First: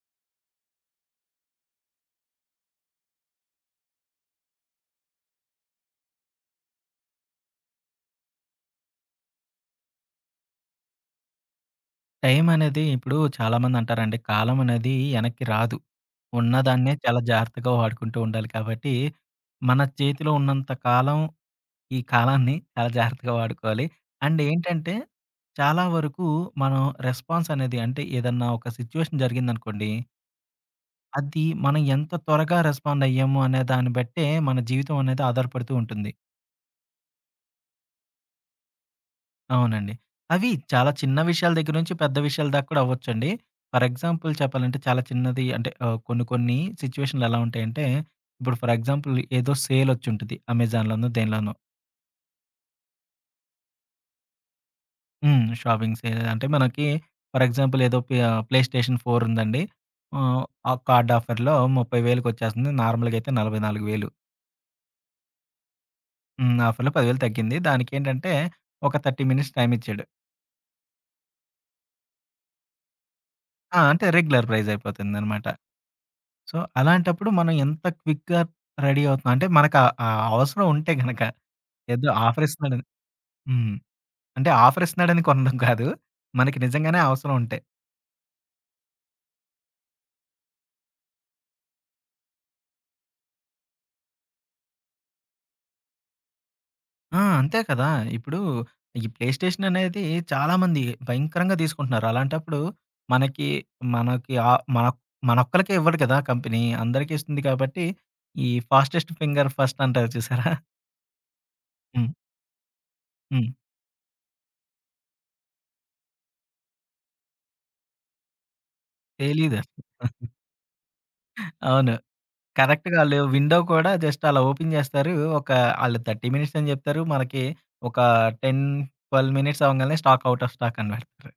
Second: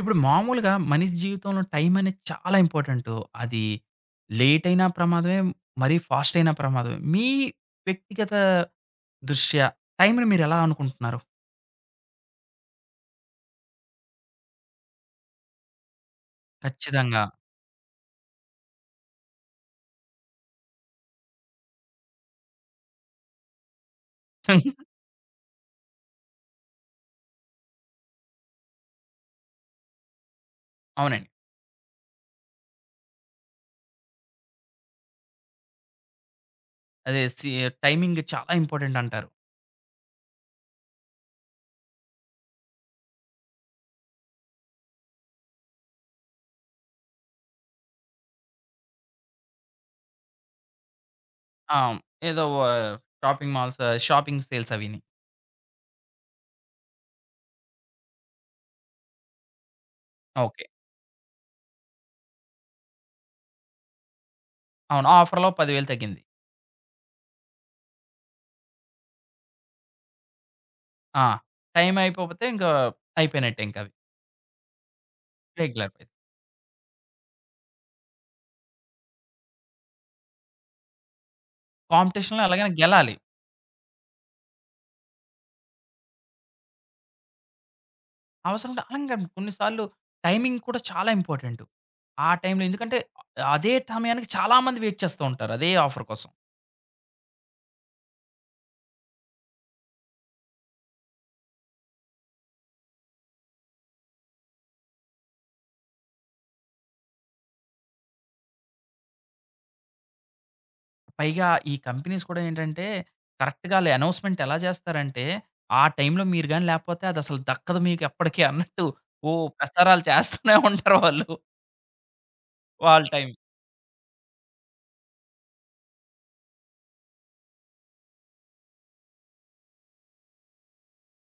ఇప్పుడు మామూలుగా మనిషి జీవితంలో టైం అనేది చాలా ఇంపార్టెంటు. అది లేట్ అయినా ప్రమాదమే, మరీ ఫాస్ట్ అయినా ప్రమాదమే. మీ వ్యక్తిగత దృష్ట్యా టైంని మీరెలా అనుకుంటున్నారు? టైం అనేది ఇప్పుడు చాలామంది అంటారండి. కాలం అనేది ఎనక్కి రాదు. ఉన్నదాన్నే చాలా ఖచ్చితంగా. జాగ్రత్తగా వాడుకుంటూ ఉండాలి కాబట్టి, మన చేతిలో ఉన్నంత కాలం ఈ కాలాన్ని చాలా జాగ్రత్తగా వాడుకోవాలి. అండ్ ఏంటంటే, చాలా వరకు మనం రెస్పాన్స్ అనేది అంటే ఏదన్నా ఒక సిట్యుయేషన్ జరిగిందనుకోండి, అవునండి. అది మనం ఎంత త్వరగా రెస్పాండ్ అయ్యాము అనే దాన్ని బట్టే మన జీవితం అనేది ఆధారపడుతూ ఉంటుంది. అదే సి టైమింగ్ చాలా ఇంపార్టెంట్ అంటారు. అవునండి, అవి చాలా చిన్న విషయాల దగ్గర నుంచి పెద్ద విషయాల దాకా కూడా అవ్వొచ్చండి. ఫర్ ఎగ్జాంపుల్ చెప్పాలంటే చాలా చిన్నది అంటే కొన్ని కొన్ని సిట్యుయేషన్‌లు ఎలా ఉంటాయంటే, ఇప్పుడు ఫర్ ఎగ్జాంపుల్ ఏదో సేల్ వచ్చుంటది. అమెజాన్‌లోనో, దేనిలోనో. ఆ! ఏదో వ షాపింగ్ మాల్స్ షాపింగ్ సేల్స్ అవిని. హ్మ్. షాపింగ్ సేల్ అంటే మనకి ఫర్ ఎగ్జాంపుల్ ప్లేస్టేషన్ 4 ఉందండి. ఆహ్, ఓకే. ఆ కార్డ్ ఆఫర్‌లో 30,000కి వచ్చేస్తుంది. నార్మల్‌గా అయితే 44,000. అవును. ఆఫర్‌లో 10,000 తగ్గింది. హ్మ్. ఆఫర్‌లో 10,000 తగ్గింది. దానికేంటంటే ఒక 30 మినిట్స్ టైమ్ ఇచ్చాడు. ఆ! టైం అయిపోతే ఇంకా అయిపోయినట్టే ఆ! ఇంకవి. అంటే రెగ్యులర్ ప్రైస్ అయిపోతుందనమాట. Regular price. సో, అలాంటప్పుడు మనం ఎంత క్విక్‌గా రెడీ అవుతున్నాం. అంటే మనకు ఆ ఆ అవసరం ఉంటే గనక ఏదో కాంపిటీషన్‌లో ఆఫర్ ఎలాగైనా ఇస్తున్నాడని గెలాలి. హ్మ్, అంటే ఆఫర్ ఇస్తున్నాడని కొనడం కాదు. మనకి నిజంగానే అవసరం ఉంటే. అవసరం ఉంటే అలంగా కొన్నిసార్లు టైమింగ్ కూడా చాలా ఇంపార్టెంటు. ఆ టైంలో ఎందుకంటే అదే సమయానికి చాలామంది వెయిట్ చేస్తూ ఉంటారు. అదే ఆఫర్ కోసం. ఆ! అంతే కదా! ఇప్పుడు ఈ ప్లేస్టేషన్ అనేది చాలామంది భయంకరంగా తీసుకుంటున్నారు. అలాంటప్పుడు మనకి, మనకి ఆహ్, మన మనొక్కళ్ళకే ఇవ్వదు కదా! కంపెనీ అందరికీ ఇస్తుంది కాబట్టి ఈ ఫాస్టెస్ట్ ఫింగర్ ఫస్ట్ అంటారు చూసారా? పైగా ఈ హ్మ్. కంపెనీస్ కూడా ఏంటంటే హ్మ్. కరెక్ట్‌గా ఆళ్ళు అనౌన్స్‌మెంట్ ఎలా చేస్తారంటే, ఆ టైంలో మీరు గాని లేకపోతే అదసలు దక్కదు మీకు ఎప్పటికి అన్నట్టు ఓ తెలీదసలు. ప్రచారాలు చేస్తూనే ఉంటారు వాళ్ళు. అవును. కరెక్ట్‌గా వాళ్ళ ఆళ్ళు టైం విండో కూడా జస్ట్ అలా ఓపెన్ జేస్తారు. ఒక ఆళ్ళు 30 మినిట్స్ అని జెప్తారు. మనకి ఒక 10, 12 మినిట్స్ అవ్వంగానే ఔట్ ఆఫ్ స్టాక్ అని బెడతారు.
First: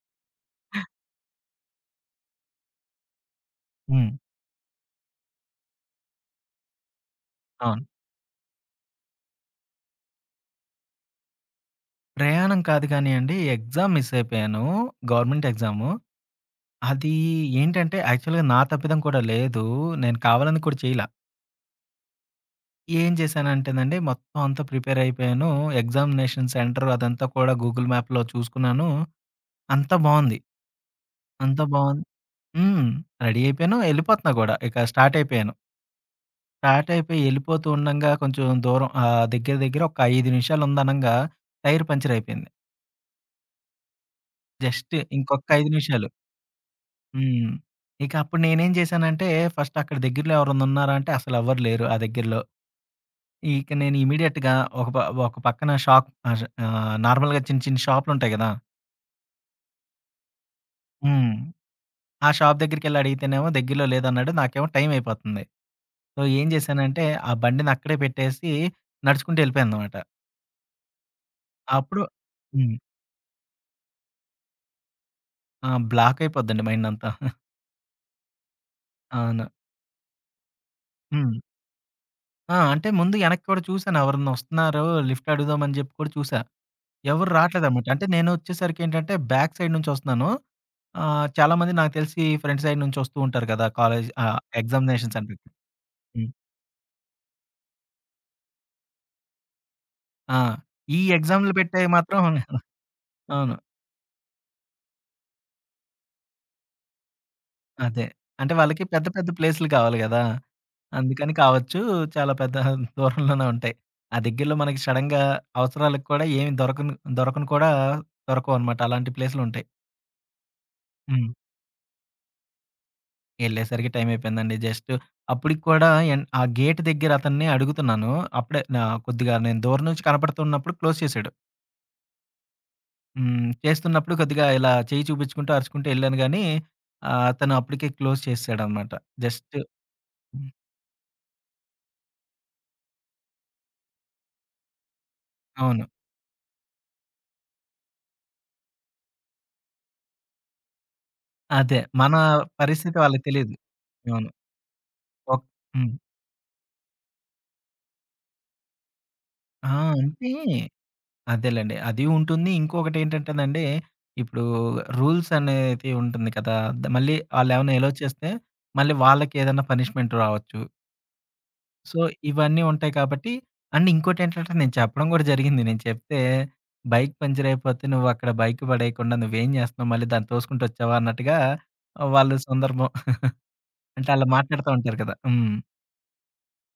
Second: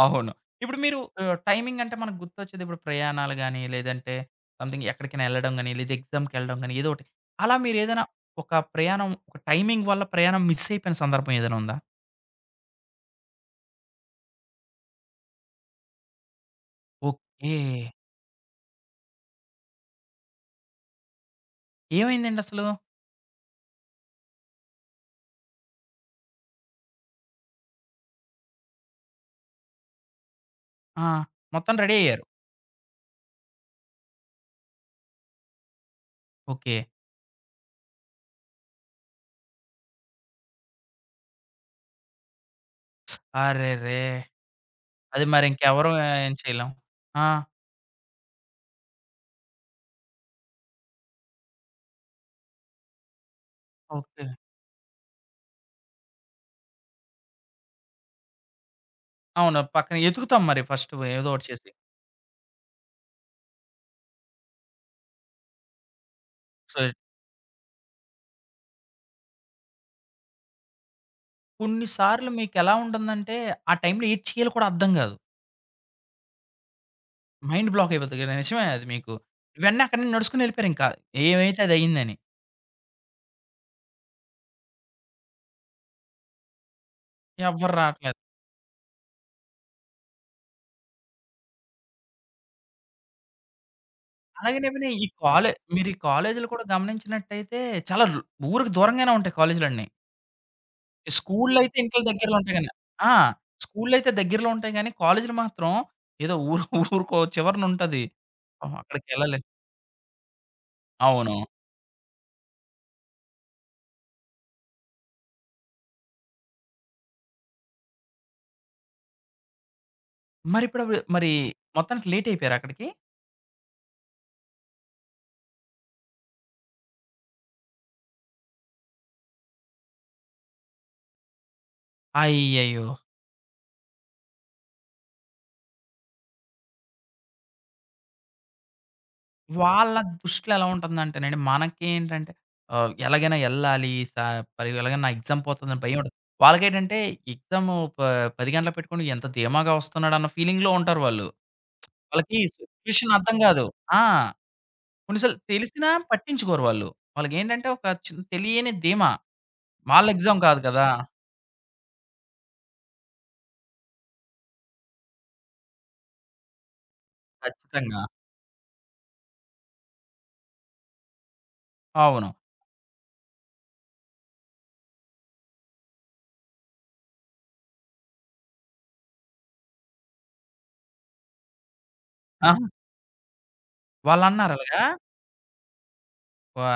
అవును. ఇప్పుడు మీరు టైమింగ్ అంటే మనకు గుర్తొచ్చేది ఇప్పుడు ప్రయాణాలు గాని, హ్మ్. లేదంటే సంథింగ్ ఎక్కడికైనా ఎళ్ళడం గాని, లేదా ఎగ్జామ్‌కెళ్ళడం గాని ఏదో ఒకటి. అలా అవును. మీరేదైనా ఒక ప్రయాణం ఒక టైమింగ్ వల్ల ప్రయాణం మిస్ అయిపోయిన సందర్భం ఏదైనా ఉందా? ప్రయాణం కాదు గానీయండి, ఎగ్జామ్ మిస్ అయిపోయాను. Government exam. అది ఓకే. ఏంటంటే యాక్చువల్‌గా నా తప్పిదం కూడా లేదు. నేను కావాలని కూడా చేయలా. ఏమైందండి అసలు? ఏం జేశానంటేనండి, మొత్తం అంతా ప్రిపేర్ అయిపోయాను. ఎగ్జామినేషన్ సెంటర్ అదంతా కూడా గూగుల్ మ్యాప్‌లో చూసుకున్నాను. అంతా బావుంది. ఆ! అంతా మొత్తం రెడీ బావుంది, అయ్యారు. హ్మ్. రెడీ అయిపోయాను. ఎళ్ళిపోతున్నా గూడా. ఇక స్టార్ట్ అయిపోయాను. ఓకే. స్టార్ట్ అయిపోయి ఎళ్ళిపోతూ ఉండంగా కొంచెం దూరం, దగ్గర దగ్గర ఒక 5 నిమిషాలు ఉందనంగా టైర్ పంచర్ అయిపోయింది. అరెరే! జస్ట్ అది ఇంకొక మరి 5 ఇంకెవరు నిమిషాలు. ఏం చేయలేం. ఆ! హ్మ్. ఇక అప్పుడు నేనేం చేశానంటే, ఫస్ట్ అక్కడ దగ్గరలో ఎవరన్నా ఉన్నారా అంటే అసలు ఎవ్వరు లేరు ఆ దగ్గరలో. ఇక నేను ఓకే. ఇమ్మీడియేట్‌గా ఒక ప ఒక పక్కన షాప్ ఆహ్, ఆహ్, నార్మల్‌గా చిన్న చిన్న షాపులుంటాయి గదా! అవును. పక్కన ఎతుకుతాం మరి ఫస్ట్ ఏదో హ్మ్. ఒకటి చేసి. ఆ షాప్ దగ్గరికెళ్లి అడిగితేనేమో దగ్గరలో లేదన్నాడు. నాకేమో టైం అయిపోతుంది. సో, ఏం సో, జేశానంటే, ఆ బండినక్కడే పెట్టేసి నడుచుకుంటూ వెళ్ళిపోయాననమాట. కొన్ని అప్పుడు సార్లు మీకెలా హ్మ్. ఉంటుందంటే, ఆ టైంలో ఏటి చేయాలో కూడా అర్థం కాదు. ఆ! బ్లాక్ అయిపోద్దండి మైండంతా. మైండ్ బ్లాక్ అయిపోద్ది కదా! నిజమే అది మీకు. అవును. ఇవన్నీ అక్కడి నుంచి నడుచుకొని ఎళ్ళిపోయారింకా. హ్మ్. ఏమైతే అదయిందని. ఆ! అంటే ముందు ఎనక్కి కూడా చూసాను ఎవరన్నా వస్తున్నారో లిఫ్ట్ అడుగుదామని జెప్పి కూడా చూసా. ఎవరు ఎవ్వరు రాట్లేదనమాట. అంటే రాట్లేదు. నేనొచ్చేసరికేంటంటే, బ్యాక్ సైడ్ నుంచొస్తున్నాను. చాలామంది నాకు తెలిసి ఫ్రంట్ సైడ్ నుంచొస్తూ ఉంటారు కదా! కాలేజ్, అలాగే నేమని ఈ ఎగ్జామినేషన్ సెంటర్‌కి. కాలే మీరు ఈ హ్మ్. కాలేజీలు కూడా గమనించినట్టయితే చాలా ర్ ఊరికి దూరంగానే ఉంటాయి కాలేజీలన్నీ. ఆ! ఈ ఎగ్జామ్‌లు స్కూళ్ళయితే పెట్టేవి ఇంట్ల మాత్రం దగ్గరలో ఉంటాయి గాని ఆ! అవును. స్కూళ్ళయితే దగ్గరలో ఉంటాయి గాని కాలేజీలు మాత్రం ఏదో ఊరు ఊరికో చివరనుంటది. అదే. అంటే పాపం వాళ్ళకి పెద్ద పెద్ద అక్కడికెళ్ళలే ప్లేసులు కావాలి గదా! అందుకని అవును. కావచ్చు. చాలా పెద్ద దూరంలోనే ఉంటాయి. ఆ దగ్గరలో మనకి సడెన్‌గా అవసరాలకు కూడా ఏమి దొరకను దొరకను కూడా దొరకవు అనమాట. అలాంటి ప్లేసులుంటాయి. మరిప్పుడవి హ్మ్. మరి మొత్తానికి లేటయిపోయారా అక్కడికి? ఎళ్ళేసరికి టైం అయిపోయిందండి. జస్ట్ అప్పటికి కూడా ఎన్ ఆ గేట్ దగ్గర అతన్ని అడుగుతున్నాను. అప్పుడే నా కొద్దిగా నేను దూరం నుంచి కనపడుతున్నప్పుడు క్లోజ్ చేశాడు. అయ్యయ్యో! హ్మ్. చేస్తున్నప్పుడు కొద్దిగా ఇలా చేయి చూపించుకుంటూ, అరుచుకుంటూ ఎళ్ళాను గానీ అతను అప్పటికే క్లోజ్ చేసేసాడనమాట. జస్ట్ వాళ్ళ దృష్టిలో ఎలా ఉంటుందంటేనండి, మనకేంటంటే ఎలాగైనా ఎళ్ళాలి. స పరి ఎలాగైనా నా ఎగ్జామ్ పోతుందని అవును. భయముంటది. వాళ్ళకేంటంటే ఎగ్జాము ప 10 గంటలకు పెట్టుకొని ఎంత ధీమాగా వస్తున్నాడన్న ఫీలింగ్‌లో ఉంటారు వాళ్ళు. అదే. మన వాళ్ళకి పరిస్థితి సిట్యుయేషన్ వాళ్ళకి అర్థం తెలీదు. కాదు. ఆ! అవును. కొన్ని సార్లు ఒక్ తెలిసినా హ్మ్. పట్టించుకోరు వాళ్ళు. వాళ్ళకేంటంటే ఒక తెలియని ధీమా. ఆ! వాళ్ళ అంటే ఎగ్జామ్ కాదు కదా! అదేలెండి. అది ఉంటుంది. ఇంకొకటేంటంటేనండి, ఇప్పుడు రూల్స్ అనేది ఉంటుంది కదా! మళ్ళీ ఆళ్ళేమన్నా ఎలో ఖచ్చితంగా. చేస్తే, మళ్ళీ వాళ్ళకేదన్నా పనిష్మెంట్ రావచ్చు. సో, అవును. ఇవన్నీ ఉంటాయి కాబట్టి, అండ్ ఇంకోటేంటంటే నేను చెప్పడం గూడా జరిగింది. నేను చెప్తే, "బైక్ పంచర్ అయిపోతే నువ్వక్కడ బైక్ పడేయకుండా నువ్వేం జేస్తున్నావు? మళ్ళీ దాన్ని తోసుకుంటూ వచ్చావా?" అన్నట్టుగా వాళ్ళు ఆహా! సందర్భం. అంటే ఆళ్ళు వాళ్ళన్నారు మాట్లాడుతా అలాగా ఉంటారు కదా! హ్మ్. వా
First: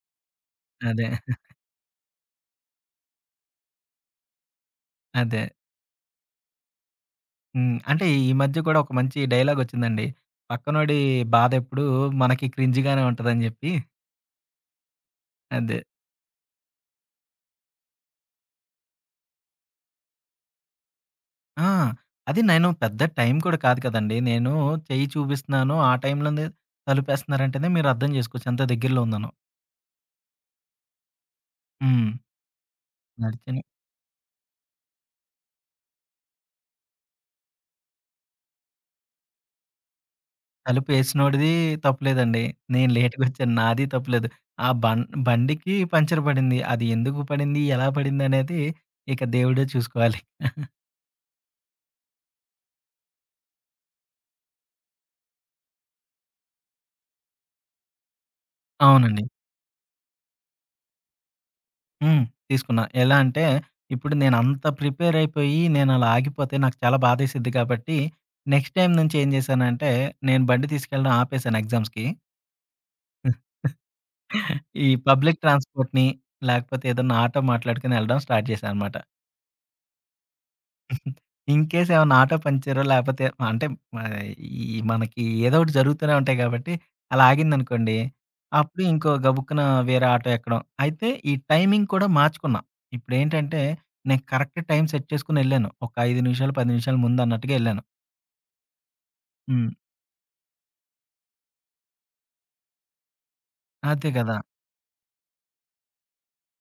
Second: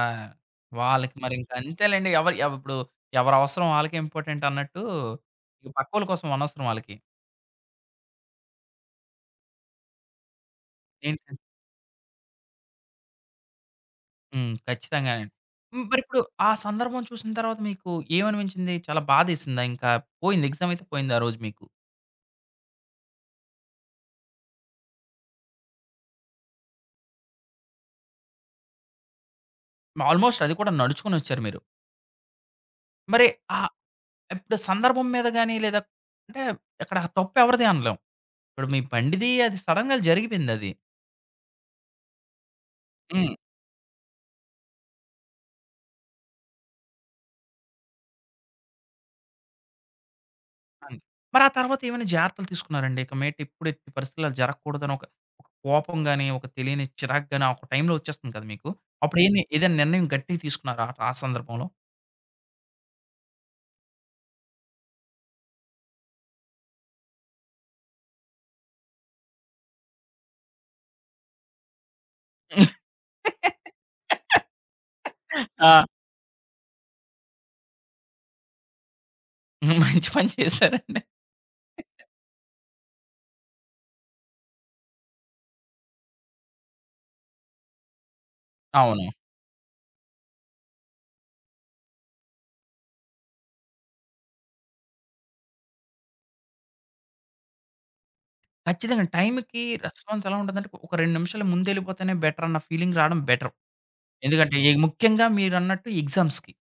అదే. వాళ్ళకి మరింక అంతేలెండి. ఎవరి ఎవ్ ఇప్పుడు ఎవరి అవసరం ఆళ్ళకే ఇంపార్టెంట్ అన్నట్టు, అదే. ఇక పక్కోళ్ళ కోసం అనవసరం ఆళ్ళకి. హ్మ్. అంటే ఈ మధ్య కూడా ఒక మంచి డైలాగొచ్చిందండి. పక్కనోడి ఏంటంటే బాధెప్పుడు మనకి క్రింజ్‌గానే ఉంటదని జెప్పి. హ్మ్. ఖచ్చితంగానండి. అదే. హ్మ్. మరిప్పుడు ఆ సందర్భం చూసిన తర్వాత మీకు ఏమనిపించింది? చాలా బాధేసిందా ఇంకా? పోయింది ఎగ్జామ్ అయితే పోయింది ఆ రోజు మీకు. ఆ! అది నేను పెద్ద టైం కూడా కాదు కదండీ. నేను చెయ్యి చూపిస్తున్నాను. ఆ టైంలోనే తలుపేస్తున్నారంటేనే మీరు అర్థం జేసుకోవచ్చు ఎంత దగ్గరలో ఉందనో. ఆల్‌మోస్ట్ అది కూడా నడుచుకొనొచ్చారు మీరు. హ్మ్. మరి నడిచని ఆహ్, ఇప్పుడు సందర్భం మీద గాని లేదా అంటే అక్కడ తప్పెవరిది అనలేం. ఇప్పుడు మీ బండిది అది సడెన్‌గా జరిగిపోయిందది. తలుపేసినోడిది తప్పులేదండి. నేను హ్మ్. లేట్‌గొచ్చాను, నాది తప్పులేదు. ఆ బం బండికి పంచర్ పడింది. అది ఎందుకు పడింది? ఎలా పడిందనేది ఇక దేవుడే చూసుకోవాలి. అంతే. మరి ఆ తర్వాత ఏమైనా జాగ్రత్తలు తీసుకున్నారండి? ఇక మీదట ఎప్పుడు ఎట్టి పరిస్థితుల్లో అలా జరగకూడదని ఒక ఒక కోపం గాని, ఒక తెలియని చిరాకు గాని, ఆ ఒక టైంలో వచ్చేస్తుంది కదా మీకు. అప్పుడు అవునండి. ఏమి ఏదైనా నిర్ణయం గట్టిగా తీసుకున్నారా ఆ ఆ సందర్భంలో? హ్మ్. తీసుకున్నా. ఎలా అంటే, ఇప్పుడు నేనంత ప్రిపేర్ అయిపోయి, నేనలా ఆగిపోతే నాకు చాలా బాధేసిద్ది కాబట్టి, నెక్స్ట్ టైమ్ నుంచి ఏం జేశానంటే, నేను బండి తీసుకెళ్ళడం ఆపేశాను ఎగ్జామ్స్‌కి. ఆ! ఈ పబ్లిక్ ట్రాన్స్‌పోర్ట్‌ని, లేకపోతే ఏదన్నా ఆటో మాట్లాడుకొని ఎళ్ళడం స్టార్ట్ జేశా అనమాట. మంచి పని చేశారండి. ఇన్ కేస్ ఏమన్నా ఆటో పంక్చరో లేపోతే, అంటే, ఆహ్, ఈ మనకి ఏదో ఒకటి జరుగుతూనే ఉంటాయి కాబట్టి, అలా ఆగిందనుకోండి. అప్పుడు అవును. ఇంకో గబుక్కున వేరే ఆటో ఎక్కడం. అయితే ఈ టైమింగ్ కూడా మార్చుకున్నా. ఇప్పుడేంటంటే, నేను కరెక్ట్ టైమ్ సెట్ చేసుకొనెళ్ళాను. ఒక 5 నిమిషాలు, 10 నిమిషాలు ముందన్నట్టుగా ఎళ్ళాను. ఖచ్చితంగా టైంకి హ్మ్. రెస్పాన్స్ ఎలా ఉంటదంటే, ఒక 2 నిమిషాలు ముందెళ్ళిపోతేనే బెటర్ అన్న ఫీలింగ్ రావడం బెటర్. అదే గదా! ఎందుకంటే, ఈ- ముఖ్యంగా మీరన్నట్టు ఎగ్జామ్స్‌కి.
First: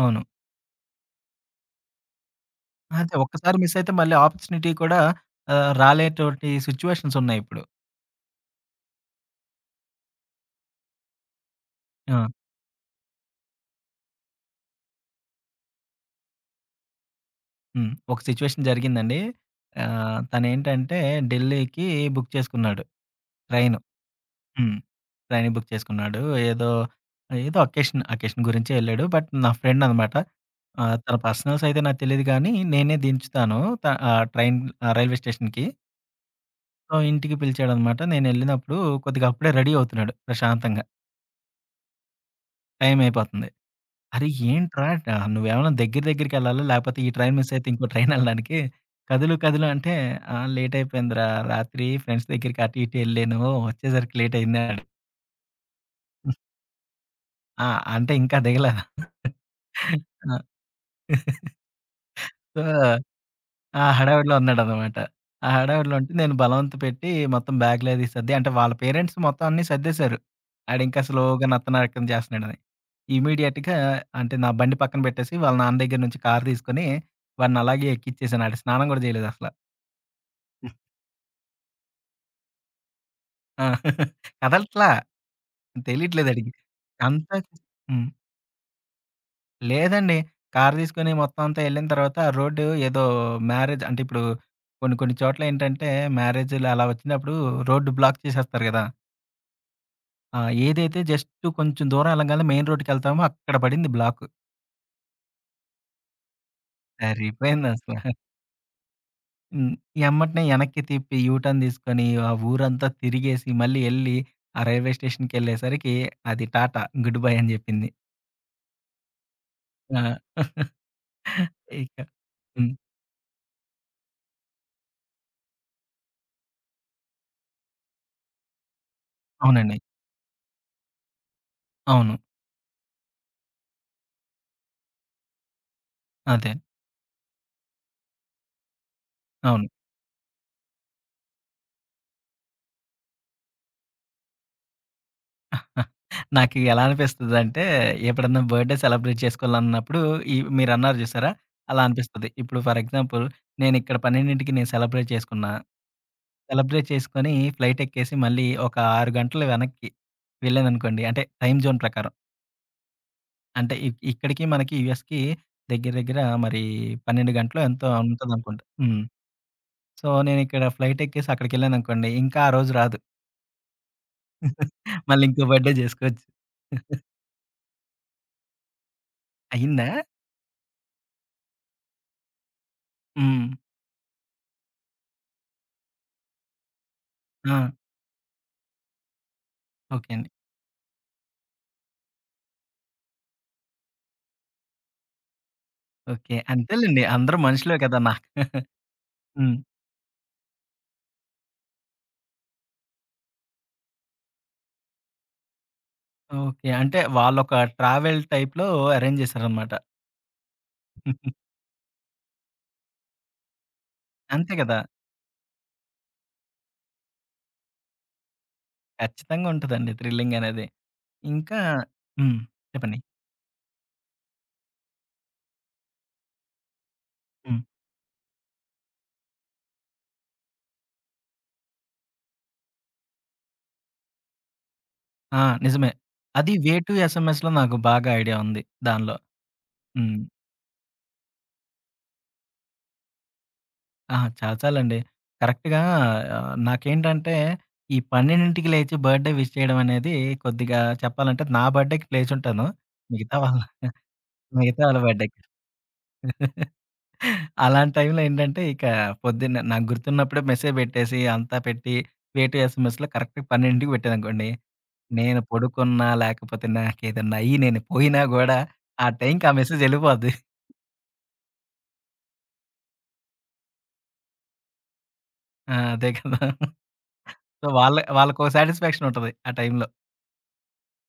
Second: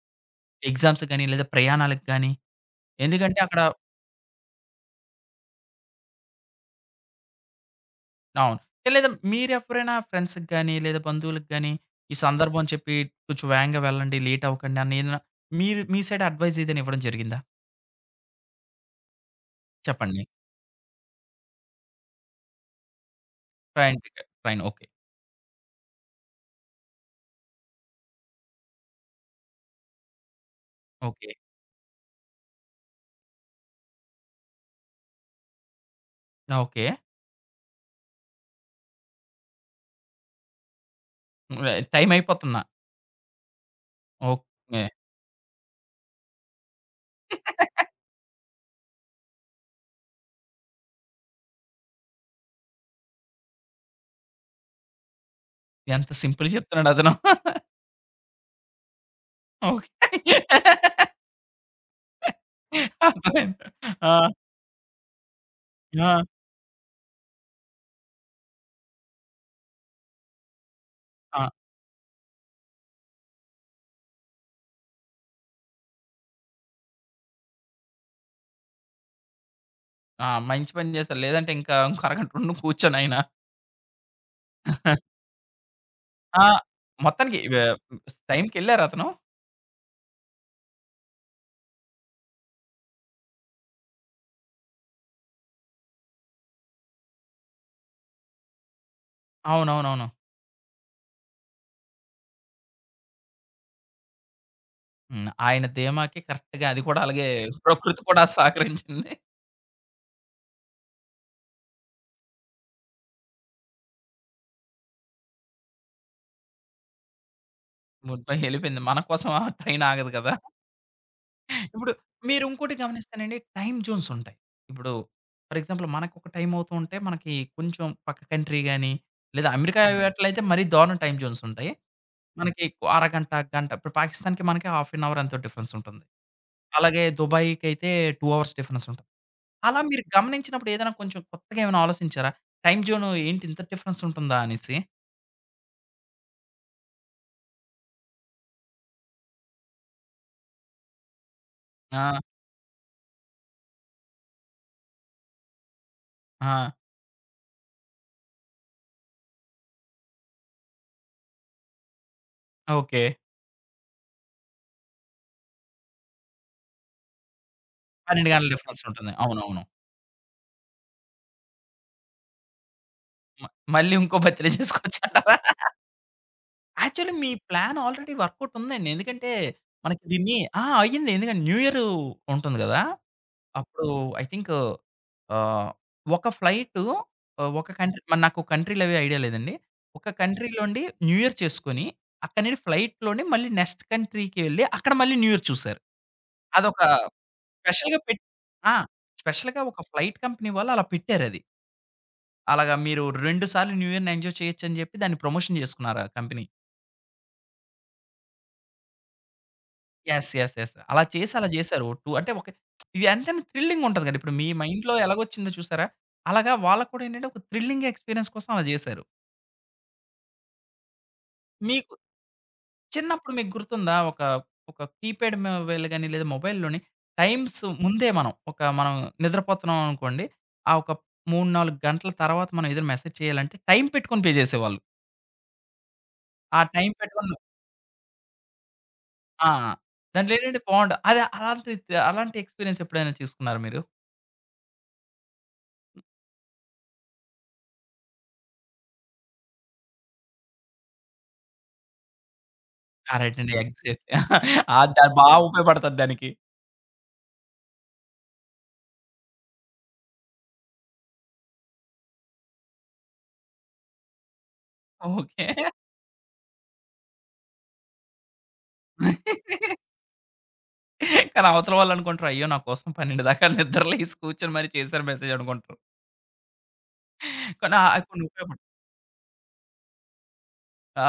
అవును. ఎగ్జామ్స్ గాని, లేదా ప్రయాణాలకు గాని, అదే ఎందుకంటే ఒక్కసారి అక్కడ మిస్ అయితే మళ్ళీ ఆపర్చునిటీ కూడా రాలేటువంటి సిట్యుయేషన్స్ ఉన్నాయిప్పుడు. అవును. లేదా మీరెప్పుడైనా ఫ్రెండ్స్‌కి గాని, లేదా బంధువులకి గాని, ఈ ఆ! సందర్భం చెప్పి కొంచెం వేగంగా వెళ్ళండి, లేట్ అవ్వకండి అని ఏదైనా మీరు మీ సైడ్ అడ్వైస్ ఏదైనా ఇవ్వడం జరిగిందా? హ్మ్. ఒక సిట్యుయేషన్ జరిగిందండి. చెప్పండి. తనేంటంటే ఢిల్లీకి బుక్ చేసుకున్నాడు. ట్రైను. ట్రైన్ టికెట్ ట్రైన్ హ్మ్. ఓకే. ట్రైన్ బుక్ చేసుకున్నాడు. ఏదో, అకేషన్ గురించే ఎళ్ళాడు. బట్ నా ఫ్రెండ్ అనమాట. తన ఓకే. పర్సనల్స్ అయితే నాకు తెలీదు గానీ, నేనే దించుతాను. త ఆహ్, ట్రైన్ ఆహ్, రైల్వే స్టేషన్‌కి. ఆ! ఓకే. సో, ఇంటికి పిలిచాడనమాట. నేనెళ్ళినప్పుడు కొద్దిగా అప్పుడే రెడీ అవుతున్నాడు ప్రశాంతంగా. హ్మ్. టైం అయిపోతున్నా. టైం అయిపోతుంది. అరే! ఓకే. ఏంట్రా, నువ్వేమన్నా దగ్గర దగ్గరికెళ్ళాలా? లేపోతే ఈ ట్రైన్ మిస్ అయితే ఇంకో ట్రైన్ ఎళ్ళడానికి. కదులు, కదులు అంటే, "ఆ! లేట్ అయిపోయిందిరా. రాత్రి ఫ్రెండ్స్ దగ్గరికి అటు, ఇటు ఎళ్ళాను. వచ్చేసరికి లేట్ అయింది" అన్నాడు. ఎంత సింపుల్ చెప్తున్నాడు అతను. ఆ! అంటే ఇంకా దిగలేదు. ఓకే. ఆ! సో, అర్థమైంది. ఆ ఆ! హడావిడిలో ఉన్నాడనమాట. ఆ హడావిడిలో ఉంటే ఆ! నేను బలవంత పెట్టి మొత్తం బ్యాగ్‌లు అది సర్ది అంటే వాళ్ళ పేరెంట్స్ మొత్తం అన్నీ సర్దేశారు. ఆడింకా స్లోగా ఆ! నత్తనడకన చేస్తున్నాడని. ఇమ్మీడియేట్‌గా అంటే నా బండి పక్కన పెట్టేసి వాళ్ళ నాన్న దగ్గర నుంచి కారు తీసుకొని వాడిని అలాగే ఎక్కిచ్చేసాను. ఆడు స్నానం గూడా చేయలేదసల. ఆ! మంచి పని చేశారు. లేదంటే ఇంకా ఇంకో అరగంట ఉండి కూర్చొని ఆయన. ఆ! కదలట్లా. తెలియట్లేదు ఆ! ఆడికి. అంతా మొత్తానికి హ్మ్. టైంకెళ్లారా అతను? లేదండి. కారు తీసుకొని మొత్తం అంతా ఎళ్ళిన తర్వాత రోడ్డు ఏదో మ్యారేజ్, అంటే ఇప్పుడు కొన్ని కొన్ని చోట్ల ఏంటంటే మ్యారేజ్‌లు అలా వచ్చినప్పుడు రోడ్డు బ్లాక్ చేసేస్తారు గదా! అవునవునవును. ఆ! ఏదైతే జస్ట్ కొంచెం దూరం ఎళ్ళంగానే మెయిన్ రోడ్‌కెళ్తామో అక్కడ పడింది బ్లాకు. హ్మ్. ఆయన ధీమాకి కరెక్ట్‌గా అది కూడా అలాగే సరిపోయిందసల. ప్రకృతి కూడా సహకరించింది. హ్మ్. ఎమ్మటనే యెనక్కి తిప్పి యూ టర్న్ తీసుకొని ఆ ఊరంతా తిరిగేసి మళ్ళీ ఎళ్ళి ఆ రైల్వే స్టేషన్‌కెళ్ళేసరికి అది టాటా గుడ్ బై అని జెప్పింది. మొత్తం ఎళ్ళిపోయింది. మన కోసం ఆ ట్రైన్ ఆ! ఆగదు కదా! ఇప్పుడు ఇక మీరు హ్మ్. ఇంకోటి గమనిస్తేనండి టైమ్ జోన్స్ ఉంటాయి. ఇప్పుడు ఫర్ ఎగ్జాంపుల్ మనకు ఒక టైమ్ అవుతూ ఉంటే మనకి కొంచెం పక్క కంట్రీ గాని, లేదా అవునండి. అమెరికా హ్మ్. అట్లయితే మరీ దారుణం టైమ్ జోన్స్ ఉంటాయి. అవును. మనకి అరగంట, గంట ఇప్పుడు పాకిస్తాన్‌కి మనకి హాఫ్ ఎన్ అవర్ ఎంతో డిఫరెన్స్ ఉంటుంది. అదే. అలాగే దుబాయ్‌కైతే 2 అవర్స్ డిఫరెన్స్ ఉంటుంది. అవును. అలా మీరు గమనించినప్పుడు ఏదైనా కొంచెం కొత్తగా ఏమైనా ఆలోచించారా? టైమ్ జోన్ ఏంటి ఇంత డిఫరెన్స్ ఉంటుందా అనేసి? నాకు ఎలా అనిపిస్తదంటే, ఎప్పుడన్నా బర్త్‌డే సెలబ్రేట్ చేసుకోవాలన్నప్పుడు ఈ మీరన్నారు చూసారా? అలా ఆ! అనిపిస్తది. ఇప్పుడు ఫర్ ఎగ్జాంపుల్, నేనిక్కడ 12కి నేను సెలబ్రేట్ చేసుకున్నా. ఆ! సెలబ్రేట్ చేసుకొని ఫ్లైట్ ఎక్కేసి మళ్ళీ ఒక 6 గంటలు వెనక్కి వెళ్ళాననుకోండి. అంటే టైమ్ జోన్ ప్రకారం. ఓకే. అంటే ఇక్కడికి మనకి యూఎస్‌కి దగ్గర దగ్గర మరి 12 గంటలో ఎంతో 12 గంటల ఉంటదనుకుంటా. డిఫరెన్స్ హ్మ్. ఉంటుంది. అవునవును. సో, నేనిక్కడ ఫ్లైట్ ఎక్కేసి అక్కడికెళ్ళాననుకోండి, ఇంకా ఆ రోజు రాదు. మ మళ్ళీ ఇంకో బత్తిలే మళ్ళీ చేసుకోవచ్చంటారా? ఇంకో బర్త్‌డే చేసుకోవచ్చు. యాక్చువల్లీ మీ ప్లాన్ ఆల్రెడీ వర్కౌట్ ఉందండి. ఎందుకంటే అయిందా? మనకి దీన్ని ఆ! అయ్యింది. ఎందుకంటే న్యూ ఇయర్ ఉంటుంది గదా! హ్మ్. అప్పుడు ఐ థింక్ ఆహ్, ఒక ఫ్లైటు ఆ! ఒక కంట్రీ మరి నాకు కంట్రీలవి ఐడియా లేదండి. ఒక ఓకే అండి. కంట్రీలోండి న్యూ ఇయర్ చేసుకొని, అక్కడి నుండి ఫ్లైట్‌లోనే మళ్ళీ నెక్స్ట్ కంట్రీకి వెళ్ళి, అక్కడ మళ్ళీ న్యూ ఇయర్ చూసారు. ఓకే. అదొక అంతేలెండి. అందరూ మనుషులే కదా! స్పెషల్‌గా నా పెట్ ఆ! హ్మ్. స్పెషల్‌గా ఒక ఫ్లైట్ కంపెనీ వాళ్ళు అలా పెట్టారది. అలాగా మీరు 2 సార్లు న్యూ ఇయర్‌ని ఎంజాయ్ చేయొచ్చని చెప్పి దాన్ని ప్రమోషన్ చేసుకున్నారు ఆ కంపెనీ. ఓకే. అంటే వాళ్ళొక ట్రావెల్ టైప్‌లో అరేంజ్ చేశారనమాట. యెస్. యెస్. యెస్. అలా చేసి అలా జేశారు. టూ అంటే ఒక ఇది ఎంతైనా థ్రిల్లింగ్ ఉంటది గదా! ఇప్పుడు మీ అంతే కదా! మైండ్‌లో ఎలాగొచ్చిందో చూసారా? అలాగా వాళ్ళకి కూడా ఏంటంటే ఒక థ్రిల్లింగ్ ఎక్స్‌పీరియన్స్ కోసం అలా జేశారు. ఖచ్చితంగా ఉంటదండి థ్రిల్లింగ్ అనేది. ఇంకా మీకు హ్మ్. చెప్పండి. చిన్నప్పుడు మీకు గుర్తుందా? ఒక ఒక కీప్యాడ్ మొబైల్ గాని, లేదా మొబైల్‌లోని హ్మ్. టైమ్స్ ముందే మనం నిద్రపోతున్నాం అనుకోండి. ఆ ఒక 3, 4 గంటల తర్వాత మనం ఏదైనా మెసేజ్ చేయాలంటే టైం పెట్టుకొని పే జేసేవాళ్ళు. ఆ! నిజమే. అది ఆ వే టైం టు పెట్టుకొని ఎస్ఎంఎస్‌లో నాకు బాగా ఐడియా ఉంది దానిలో. ఆ! హ్మ్. దాంట్లో ఏంటంటే బావుండ అది అలాంటి అలాంటి ఎక్స్‌పీరియన్స్ ఎప్పుడైనా తీసుకున్నారా మీరు? ఆ! చాలా చాలండి. కరెక్ట్‌గా నాకేంటంటే, ఈ 12కి లేచి బర్త్‌డే విష్ చేయడం అనేది, కొద్దిగా చెప్పాలంటే నా బర్త్‌డేకి లేచుంటాను. మిగతా కరెక్ట్ అండి. వాళ్ళ ఎగ్జాక్ట్‌లీ. ఆ! మిగతా వాళ్ళ దాని బా బర్త్‌డేకి. ఉపయోగపడతది దానికి. అలాంటి టైంలో ఏంటంటే, ఇక పొద్దున్న నాకు గుర్తున్నప్పుడే మెసేజ్ పెట్టేసి, అంతా పెట్టి, వేటు ఎస్ఎంఎస్‌లో కరెక్ట్‌గా 12కి పెట్టాననుకోండి. నేను ఓకే. పడుకున్నా, లేకపోతే నాకేదన్నా అయ్యి నేను పోయినా గూడా, ఆ టైంకి ఆ మెసేజ్ ఎళ్ళిపోద్ది. కానీ అవతల వాళ్ళనుకుంటారు, అయ్యో! నా కోసం 12 దాకా నిద్ర లేసి కూర్చొని మరి చేశారు మెసేజ్ ఆ! అనుకుంటారు. అదే కదా! సో, కానీ వాళ్ళ కొన్ని వాళ్ళకో ఉపయోగపడు సాటిస్ఫాక్షన్ ఉంటది ఆ టైంలో. ఆ!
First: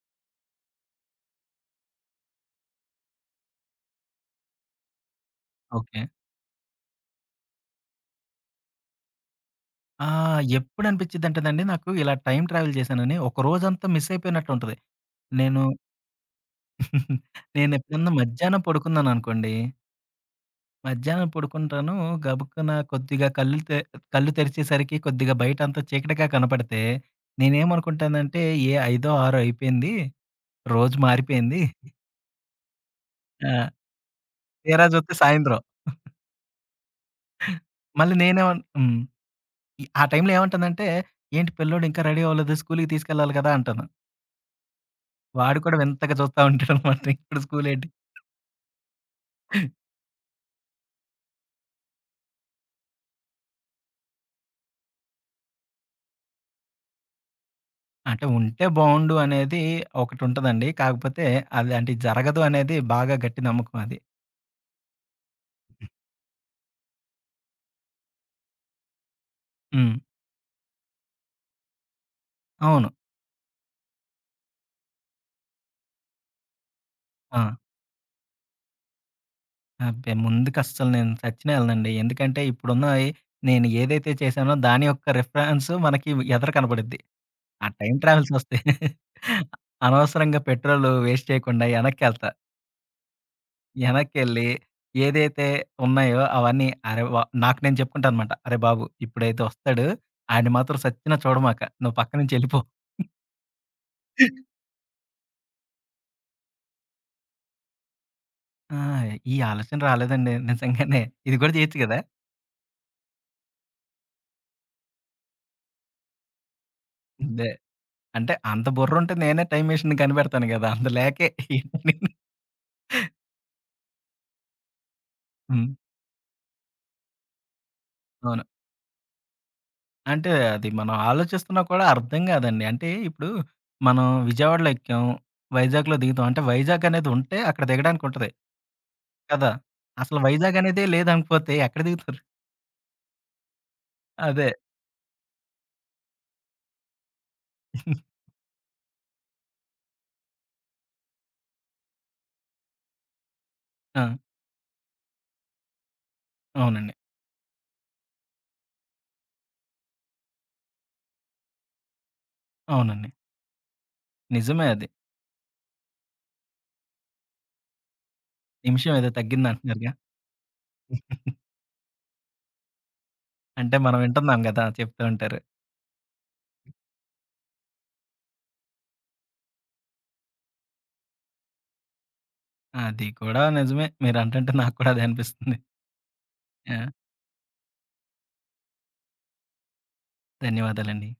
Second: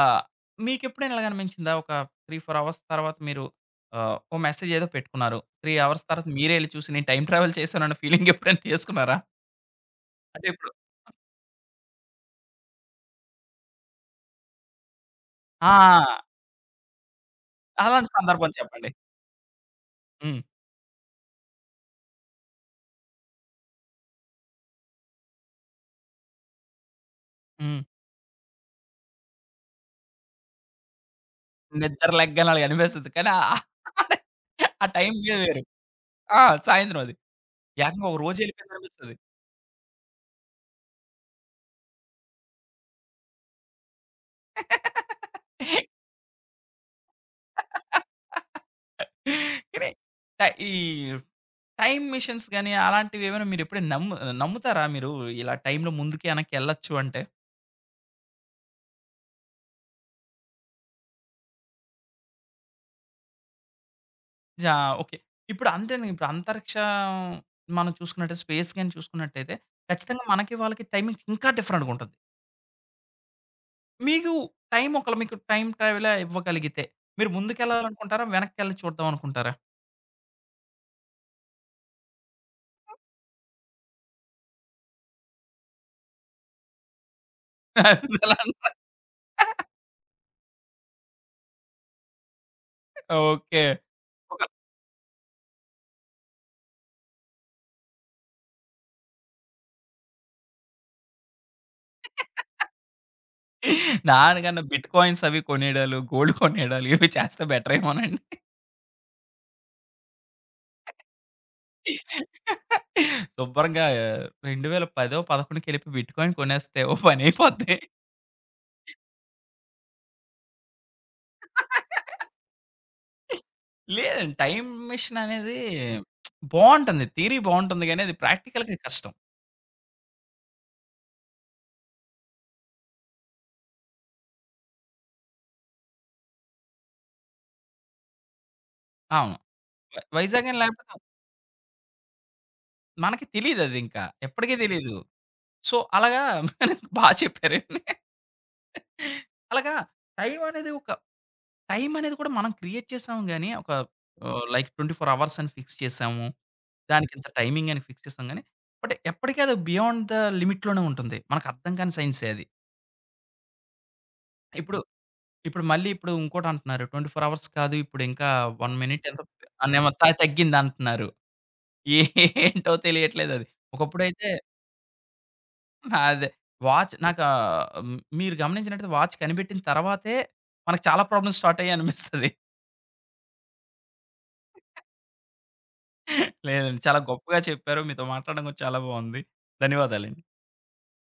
మీకెప్పుడైనా ఇలాగ అనిపించిందా? ఒక 3, 4 అవర్స్ తర్వాత మీరు ఓ మెసేజ్ ఏదో పెట్టుకున్నారు. 3 ఓకే. అవర్స్ తర్వాత మీరే ఎళ్లి చూసి నేను టైమ్ ట్రావెల్ చేశానన్న ఫీలింగ్ ఎప్పుడైనా చేసుకున్నారా? ఆ! అంటే ఇప్పుడు ఎప్పుడు అనిపిచ్చిదంటేనండి నాకు ఇలా టైమ్ ట్రావెల్ చేశానని, ఒక రోజంతా మిస్ అయిపోయినట్టుంటది. నేను ఆ! నేనెప్పుడన్నా అలాంటి సందర్భం మధ్యాహ్నం చెప్పండి. పడుకున్నాననుకోండి, హ్మ్. మధ్యాహ్నం పడుకుంటాను. గబుక్కున కొద్దిగా కళ్ళు తెరిచేసరికి కొద్దిగా బయటంతా చీకటిగా కనపడితే, హ్మ్. నేనేమనుకుంటానంటే, ఏ ఐదో, ఆరో అయిపోయింది. రోజు మారిపోయింది. నిద్ర లెగ్గానే అలాగ అనిపిస్తది. కానీ ఆ ఆ! తీరా ఆ టైం చూస్తే సాయంత్రం. వేరు. ఆ! సాయంత్రం అది. ఏకంగా మళ్ళీ ఒక రోజు నేనేమన్ హ్మ్. ఎళ్ళిపోయిందనిపిస్తది. ఈ ఆ టైంలో ఏమంటానంటే, "ఏంటి పిల్లోడు ఇంకా రెడీ అవ్వలేదు. స్కూలుకి తీసుకెళ్ళాలి కదా!" అంటాను. వాడు కూడా వింతగా చూస్తా ఉంటాడనమాట. ఇప్పుడు స్కూలేంటి? కానీ ట ఈ టైమ్ మిషన్స్ గాని, అలాంటివి ఏమైనా మీరెప్పుడైనా నమ్ముతారా మీరు? ఇలా టైమ్‌లో ముందుకి, వెనక్కి ఎళ్ళొచ్చు అంటే? అంటే ఉంటే బావుండు అనేది ఒకటుంటదండి. కాకపోతే అది అంటే జరగదు అనేది బాగా గట్టి నమ్మకం అది. జా ఓకే. ఇప్పుడు అంతేందుకు ఇప్పుడు అంతరిక్షం మనం చూసుకున్నట్టయితే, స్పేస్ గాని చూసుకున్నట్టయితే, హ్మ్. ఖచ్చితంగా మనకి, వాళ్ళకి టైమింగ్స్ ఇంకా డిఫరెంట్‌గుంటది. అవును. మీకు టైమ్ ఒకవేళ మీకు టైమ్ ట్రావెలే ఇవ్వగలిగితే, మీరు ఆ! ముందుకెళ్ళాలనుకుంటారా? వెనక్కెళ్ళి చూద్దాం అనుకుంటారా? అబ్బే! ముందుకస్సలు నేను చచ్చినా ఎళ్ళనండి. ఎందుకంటే ఇప్పుడున్నయి నేను ఏదైతే చేశానో దాని యొక్క రిఫరెన్స్ మనకి ఎదర కనపడిద్ది. ఆ టైమ్ ట్రావెల్స్ ఎలా? వస్తే అనవసరంగా పెట్రోల్ వేస్ట్ చేయకుండా ఎనక్కెళ్తా. ఓకే. ఒక ఎనక్కెళ్ళి ఏదైతే ఉన్నాయో అవన్నీ, అరె! వ నాకు నేను చెప్పుకుంటా అనమాట. "అరె బాబు! ఇప్పుడైతే వస్తాడు. ఆడిని మాత్రం సచ్చినా చూడమాక. నువ్వు పక్క నుంచి ఎళ్ళిపో." దానికన్నా బిట్ కాయిన్స్ అవి కొనేడాలు, గోల్డ్ కొనేడాలు ఇవి చేస్తే బెటరేమోనండి. ఆ! ఈ ఆలోచన రాలేదండి నిజంగానే. ఇది కూడా చేయొచ్చు గదా! శుభ్రంగా 2010, 11కెళ్ళిపోయి బిట్ కాయిన్ కొనేస్తే ఓ అదే. పనైపోద్ది. అంటే అంత బుర్రుంటే నేనే టైమ్ మెషిన్‌ని కనిపెడతాను గదా! అంత లేకే లేదండి. టైమ్ మిషన్ అనేది హ్మ్. బావుంటుంది. థియరీ బావుంటుంది గానీ, అది అవును. ప్రాక్టికల్‌గా కష్టం. అంటే అది మనం ఆలోచిస్తున్నా కూడా అర్థం గాదండి. అంటే ఇప్పుడు మనం విజయవాడలో ఎక్కాం, వైజాగ్‌లో దిగుతాం. అంటే వైజాగ్ అనేది ఉంటే అక్కడ దిగడానికి ఉంటది అవును. కదా! అసలు వైజాగ్ అని వైజాగ్ అనేదే లేకపోతే లేదనుకోతే ఎక్కడ దిగుతారు? మనకి తెలీదదింకా. అదే. ఎప్పటికి తెలీదు. సో, అలాగా బా చెప్పారండి. అలాగా టైం అనేది ఒక టైం అనేది కూడా మనం క్రియేట్ చేసాము గానీ, ఒక హ్మ్. ఆ! ఆహ్, లైక్ 24 అవర్స్ అని ఫిక్స్ చేసాము. అవునండి. దానికింత టైమింగ్ అని ఫిక్స్ చేసాం గానీ, బట్ ఎప్పటికి అది బియాండ్ ద లిమిట్‌లోనే ఉంటుంది. మనకు అర్థం కాని సైన్సే అది. అవునండి, నిజమే ఇప్పుడు, అది. ఇప్పుడు ఇంకోటంటున్నారు. 24 అవర్స్ కాదు ఇప్పుడు ఇంకా 1 నిమిషం మినిట్ ఏదో ఎంతో అనేమో తగ్గిందంటున్నారుగా. త తగ్గిందంటున్నారు. ఏంటో తెలియట్లేదది. అంటే మనం ఒకప్పుడైతే వింటున్నాం గదా! చెప్తూ ఉంటారు. అదే వాచ్ నాకు మీరు గమనించినట్టయితే వాచ్ కనిపెట్టిన తర్వాతే మనకు చాలా ప్రాబ్లమ్స్ స్టార్ట్ అయ్యాయి అనిపిస్తది. అది కూడా నిజమే. మీరంటుంటే నాకు కూడా అదే అనిపిస్తుంది. ఆ! లేదండి. చాలా గొప్పగా చెప్పారు. మీతో మాట్లాడడం కూడా చాలా బావుంది. ధన్యవాదాలండి. ధన్యవాదాలండి.